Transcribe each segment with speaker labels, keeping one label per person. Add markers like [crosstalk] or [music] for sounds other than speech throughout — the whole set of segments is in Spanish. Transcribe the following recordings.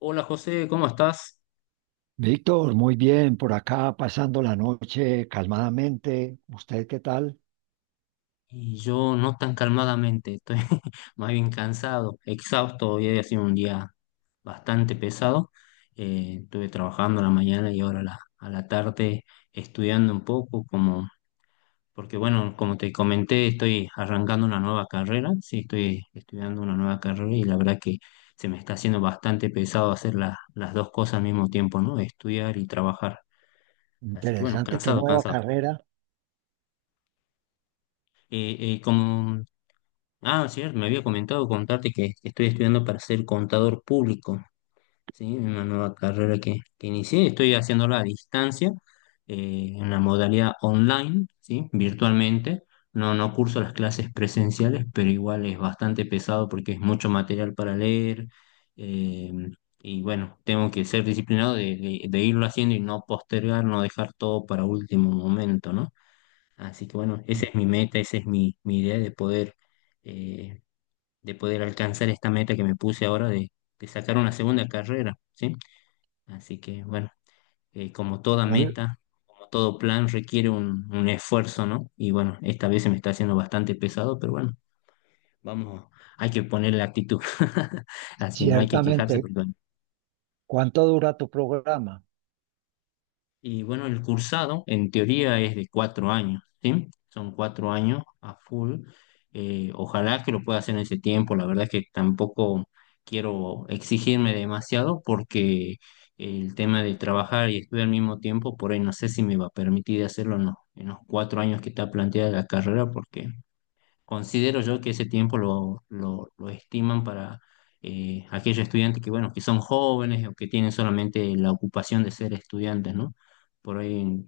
Speaker 1: Hola José, ¿cómo estás?
Speaker 2: Víctor, muy bien, por acá pasando la noche calmadamente. ¿Usted qué tal?
Speaker 1: Y yo no tan calmadamente, estoy [laughs] más bien cansado, exhausto. Hoy ha sido un día bastante pesado. Estuve trabajando a la mañana y ahora a la tarde estudiando un poco, como, porque bueno, como te comenté, estoy arrancando una nueva carrera. Sí, estoy estudiando una nueva carrera y la verdad que se me está haciendo bastante pesado hacer las dos cosas al mismo tiempo, ¿no? Estudiar y trabajar. Así que bueno,
Speaker 2: Interesante, qué
Speaker 1: cansado,
Speaker 2: nueva
Speaker 1: cansado.
Speaker 2: carrera.
Speaker 1: Como Ah, cierto, me había comentado contarte que estoy estudiando para ser contador público, ¿sí? Una nueva carrera que inicié, estoy haciéndola a distancia, en la modalidad online, ¿sí? Virtualmente. No, no curso las clases presenciales, pero igual es bastante pesado porque es mucho material para leer. eh, y bueno, tengo que ser disciplinado de irlo haciendo y no postergar, no dejar todo para último momento, ¿no? Así que bueno, esa es mi meta, esa es mi idea eh, de poder alcanzar esta meta que me puse ahora de sacar una segunda carrera, ¿sí? Así que bueno, como toda
Speaker 2: Muy
Speaker 1: meta, como todo plan requiere un esfuerzo, ¿no? Y bueno, esta vez se me está haciendo bastante pesado, pero bueno, vamos, hay que poner la actitud. [laughs] Así que no hay que quejarse
Speaker 2: Ciertamente,
Speaker 1: porque bueno.
Speaker 2: ¿cuánto dura tu programa?
Speaker 1: Y bueno, el cursado en teoría es de 4 años, ¿sí? Son 4 años a full. Ojalá que lo pueda hacer en ese tiempo. La verdad es que tampoco quiero exigirme demasiado porque el tema de trabajar y estudiar al mismo tiempo, por ahí no sé si me va a permitir hacerlo en los 4 años que está planteada la carrera, porque considero yo que ese tiempo lo estiman para aquellos estudiantes que, bueno, que son jóvenes o que tienen solamente la ocupación de ser estudiantes, ¿no? Por ahí, en,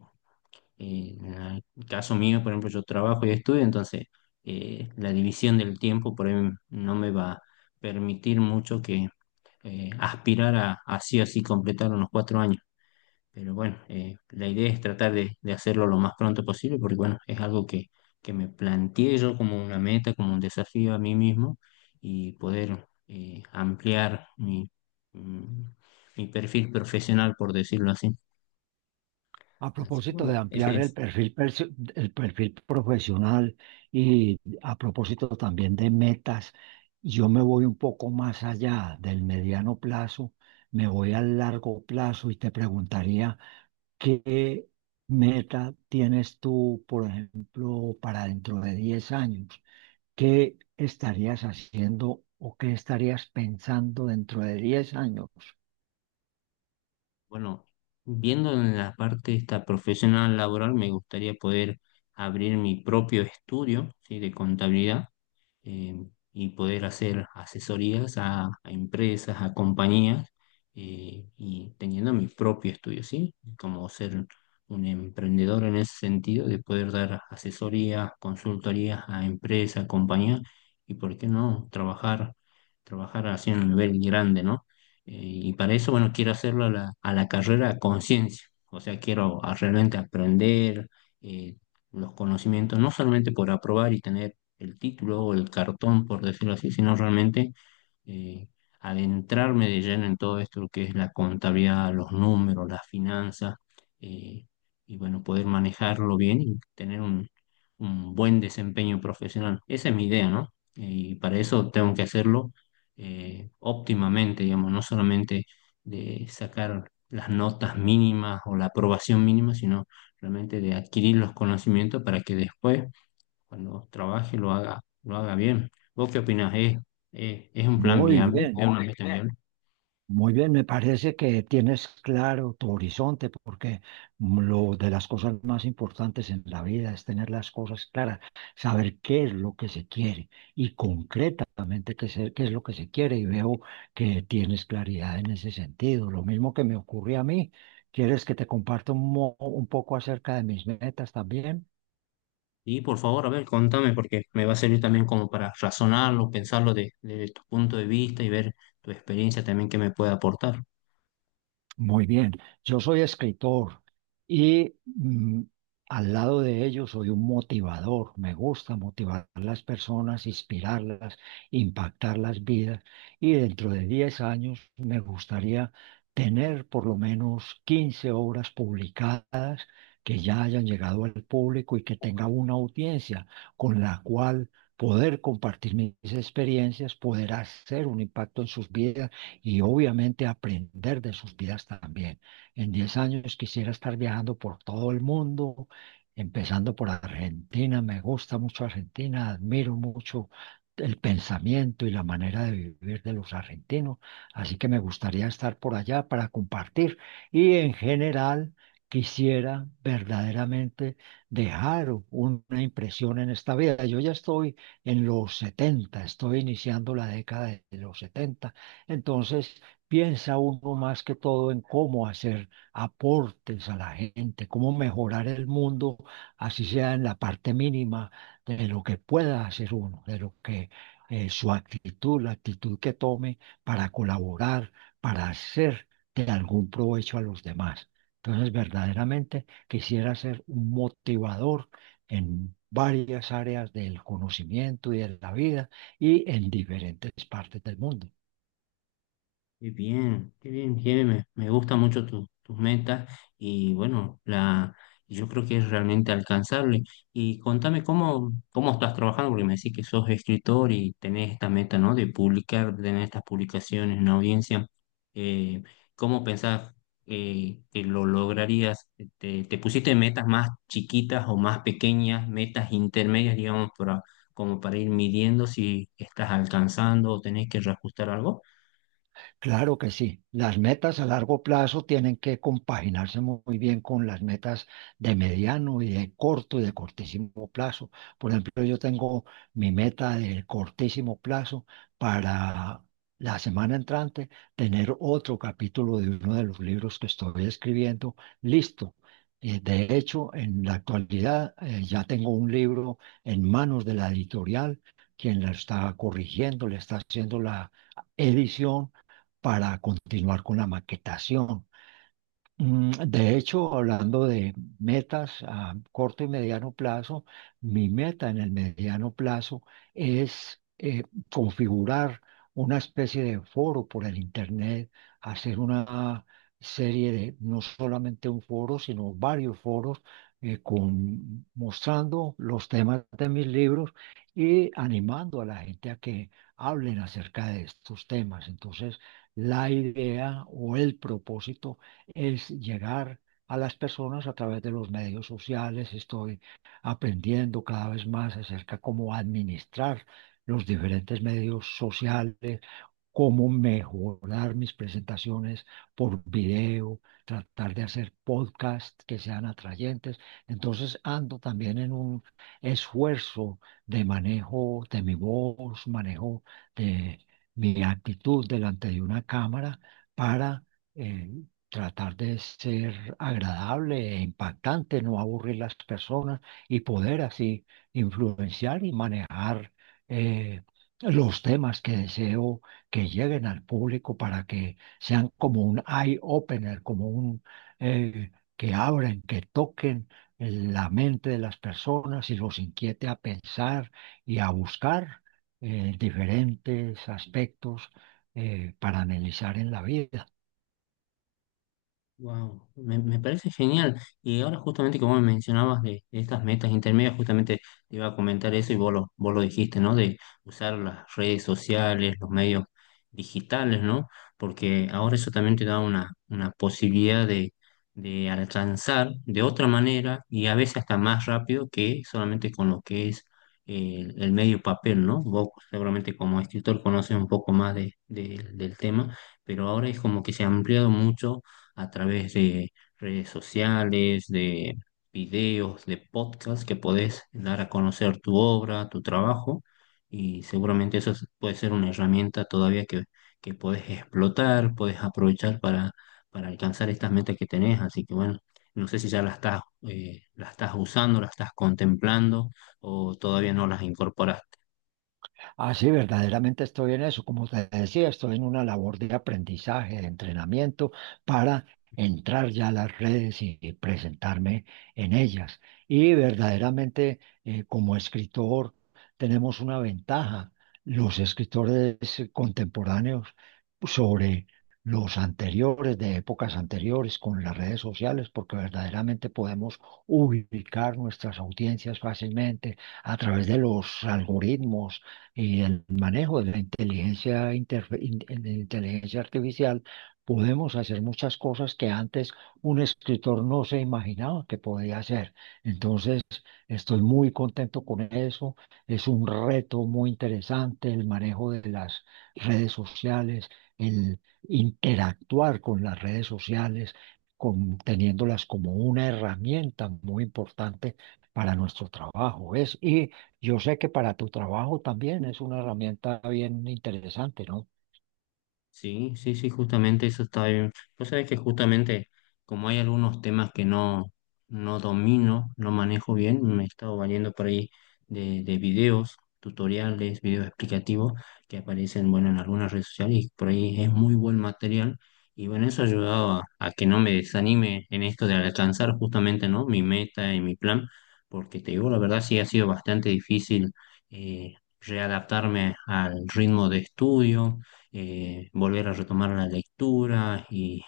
Speaker 1: eh, en el caso mío, por ejemplo, yo trabajo y estudio, entonces la división del tiempo por ahí no me va a permitir mucho que aspirar a así o así completar unos 4 años. Pero bueno, la idea es tratar de hacerlo lo más pronto posible, porque bueno, es algo que me planteé yo como una meta, como un desafío a mí mismo y poder ampliar mm, mi perfil profesional, por decirlo así.
Speaker 2: A
Speaker 1: Así que
Speaker 2: propósito de
Speaker 1: bueno, ese
Speaker 2: ampliar el
Speaker 1: es.
Speaker 2: perfil, perso- el perfil profesional y a propósito también de metas, yo me voy un poco más allá del mediano plazo, me voy al largo plazo y te preguntaría. ¿Qué meta tienes tú, por ejemplo, para dentro de 10 años? ¿Qué estarías haciendo o qué estarías pensando dentro de 10 años?
Speaker 1: Bueno, viendo en la parte esta profesional laboral, me gustaría poder abrir mi propio estudio, ¿sí?, de contabilidad, eh, y poder hacer asesorías a empresas, a compañías, y teniendo mi propio estudio, ¿sí? Como ser un emprendedor en ese sentido, de poder dar asesorías, consultorías a empresas, compañías y, ¿por qué no?, trabajar, trabajar así en un nivel grande, ¿no? Y para eso, bueno, quiero hacerlo a la carrera a conciencia. O sea, quiero realmente aprender eh, los conocimientos, no solamente por aprobar y tener el título o el cartón, por decirlo así, sino realmente eh, adentrarme de lleno en todo esto, lo que es la contabilidad, los números, las finanzas. eh, y bueno, poder manejarlo bien y tener un buen desempeño profesional. Esa es mi idea, ¿no? Y para eso tengo que hacerlo óptimamente, digamos, no solamente de sacar las notas mínimas o la aprobación mínima, sino realmente de adquirir los conocimientos para que después cuando trabaje lo haga bien. ¿Vos qué opinás? ¿Es un plan
Speaker 2: Muy
Speaker 1: viable? ¿Es
Speaker 2: bien.
Speaker 1: una meta viable?
Speaker 2: Muy bien, me parece que tienes claro tu horizonte, porque lo de las cosas más importantes en la vida es tener las cosas claras, saber qué es lo que se quiere y concretamente qué es lo que se quiere. Y veo que tienes claridad en ese sentido. Lo mismo que me ocurrió a mí. ¿Quieres que te comparta un poco acerca de mis metas también?
Speaker 1: Y por favor, a ver, contame, porque me va a servir también como para razonarlo, pensarlo desde tu punto de vista y ver tu experiencia también que me puede aportar.
Speaker 2: Muy bien, yo soy escritor y al lado de ello soy un motivador. Me gusta motivar a las personas, inspirarlas, impactar las vidas y dentro de 10 años me gustaría tener por lo menos 15 obras publicadas que ya hayan llegado al público y que tenga una audiencia con la cual poder compartir mis experiencias, poder hacer un impacto en sus vidas y obviamente aprender de sus vidas también. En 10 años quisiera estar viajando por todo el mundo, empezando por Argentina. Me gusta mucho Argentina, admiro mucho el pensamiento y la manera de vivir de los argentinos. Así que me gustaría estar por allá para compartir y en general quisiera verdaderamente dejar una impresión en esta vida. Yo ya estoy en los setenta, estoy iniciando la década de los setenta, entonces piensa uno más que todo en cómo hacer aportes a la gente, cómo mejorar el mundo, así sea en la parte mínima de lo que pueda hacer uno, de lo que su actitud, la actitud que tome para colaborar, para hacer de algún provecho a los demás. Entonces, verdaderamente quisiera ser un motivador en varias áreas del conocimiento y de la vida y en diferentes partes del mundo.
Speaker 1: Qué bien, Jimé. Me gustan mucho tus metas y bueno, yo creo que es realmente alcanzable. Y contame cómo estás trabajando, porque me decís que sos escritor y tenés esta meta, ¿no? De publicar, de tener estas publicaciones en audiencia. Eh, ¿Cómo pensás que lo lograrías? ¿Te pusiste metas más chiquitas o más pequeñas, metas intermedias, digamos, como para ir midiendo si estás alcanzando o tenés que reajustar algo?
Speaker 2: Claro que sí. Las metas a largo plazo tienen que compaginarse muy bien con las metas de mediano y de corto y de cortísimo plazo. Por ejemplo, yo tengo mi meta de cortísimo plazo para la semana entrante tener otro capítulo de uno de los libros que estoy escribiendo listo. De hecho, en la actualidad ya tengo un libro en manos de la editorial, quien la está corrigiendo, le está haciendo la edición para continuar con la maquetación. De hecho, hablando de metas a corto y mediano plazo, mi meta en el mediano plazo es configurar una especie de foro por el Internet, hacer una serie de, no solamente un foro, sino varios foros con, mostrando los temas de mis libros y animando a la gente a que hablen acerca de estos temas. Entonces, la idea o el propósito es llegar a las personas a través de los medios sociales. Estoy aprendiendo cada vez más acerca cómo administrar los diferentes medios sociales, cómo mejorar mis presentaciones por video, tratar de hacer podcasts que sean atrayentes. Entonces ando también en un esfuerzo de manejo de mi voz, manejo de mi actitud delante de una cámara para eh, tratar de ser agradable e impactante, no aburrir las personas y poder así influenciar y manejar eh, los temas que deseo que lleguen al público para que sean como un eye-opener, como un que abren, que toquen la mente de las personas y los inquiete a pensar y a buscar diferentes aspectos para analizar en la vida.
Speaker 1: Wow, me parece genial. Y ahora justamente como me mencionabas de estas metas intermedias, justamente te iba a comentar eso y vos lo dijiste, ¿no? De usar las redes sociales, los medios digitales, ¿no? Porque ahora eso también te da una posibilidad de alcanzar de otra manera y a veces hasta más rápido que solamente con lo que es el medio papel, ¿no? Vos seguramente como escritor conoces un poco más del tema, pero ahora es como que se ha ampliado mucho a través de redes sociales, de videos, de podcasts que podés dar a conocer tu obra, tu trabajo, y seguramente puede ser una herramienta todavía que podés explotar, podés aprovechar para alcanzar estas metas que tenés. Así que bueno, no sé si ya las estás usando, las estás contemplando o todavía no las incorporas.
Speaker 2: Ah, sí, verdaderamente estoy en eso. Como te decía, estoy en una labor de aprendizaje, de entrenamiento para entrar ya a las redes y presentarme en ellas. Y verdaderamente, como escritor, tenemos una ventaja, los escritores contemporáneos sobre los anteriores, de épocas anteriores, con las redes sociales, porque verdaderamente podemos ubicar nuestras audiencias fácilmente a través de los algoritmos y el manejo de la inteligencia, interfe- in- de la inteligencia artificial, podemos hacer muchas cosas que antes un escritor no se imaginaba que podía hacer. Entonces, estoy muy contento con eso. Es un reto muy interesante el manejo de las redes sociales, el interactuar con las redes sociales, con- teniéndolas como una herramienta muy importante para nuestro trabajo. Es, y yo sé que para tu trabajo también es una herramienta bien interesante, ¿no?
Speaker 1: Sí, sí, sí, justamente eso está bien. Vos sabés que justamente como hay algunos temas que no domino, no manejo bien, me he estado valiendo por ahí de videos, tutoriales, videos explicativos que aparecen, bueno, en algunas redes sociales y por ahí es muy buen material. Y bueno, eso ha ayudado a que no me desanime en esto de alcanzar justamente, ¿no? Mi meta y mi plan, porque te digo, la verdad sí ha sido bastante difícil eh, readaptarme al ritmo de estudio, volver a retomar la lectura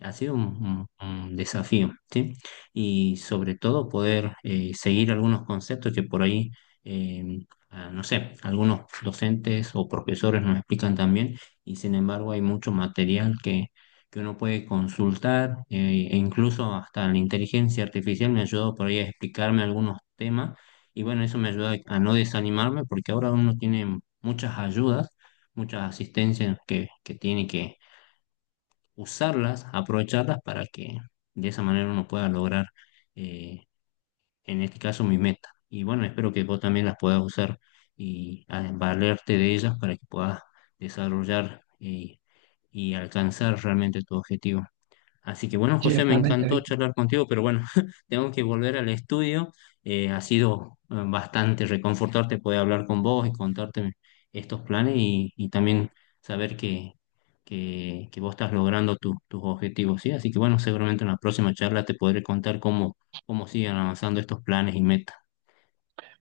Speaker 1: ha sido un desafío, ¿sí? Y sobre todo poder seguir algunos conceptos que por ahí, eh, no sé, algunos docentes o profesores nos explican también, y sin embargo hay mucho material que uno puede consultar. E incluso hasta la inteligencia artificial me ayudó por ahí a explicarme algunos temas, y bueno, eso me ayuda a no desanimarme porque ahora uno tiene muchas ayudas, muchas asistencias que tiene que usarlas, aprovecharlas para que de esa manera uno pueda lograr, eh, en este caso, mi meta. Y bueno, espero que vos también las puedas usar y valerte de ellas para que puedas desarrollar y alcanzar realmente tu objetivo. Así que bueno, José, me
Speaker 2: Ciertamente,
Speaker 1: encantó
Speaker 2: Víctor.
Speaker 1: charlar contigo, pero bueno, [laughs] tengo que volver al estudio. Ha sido bastante reconfortante poder hablar con vos y contarte estos planes y también saber que vos estás logrando tus objetivos, ¿sí? Así que bueno, seguramente en la próxima charla te podré contar cómo siguen avanzando estos planes y metas.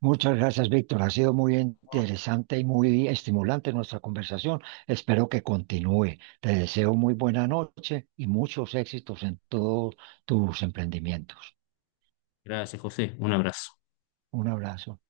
Speaker 2: Muchas gracias, Víctor. Ha sido muy interesante y muy estimulante nuestra conversación. Espero que continúe. Te deseo muy buena noche y muchos éxitos en todos tus emprendimientos.
Speaker 1: Gracias, José. Un abrazo.
Speaker 2: Un abrazo.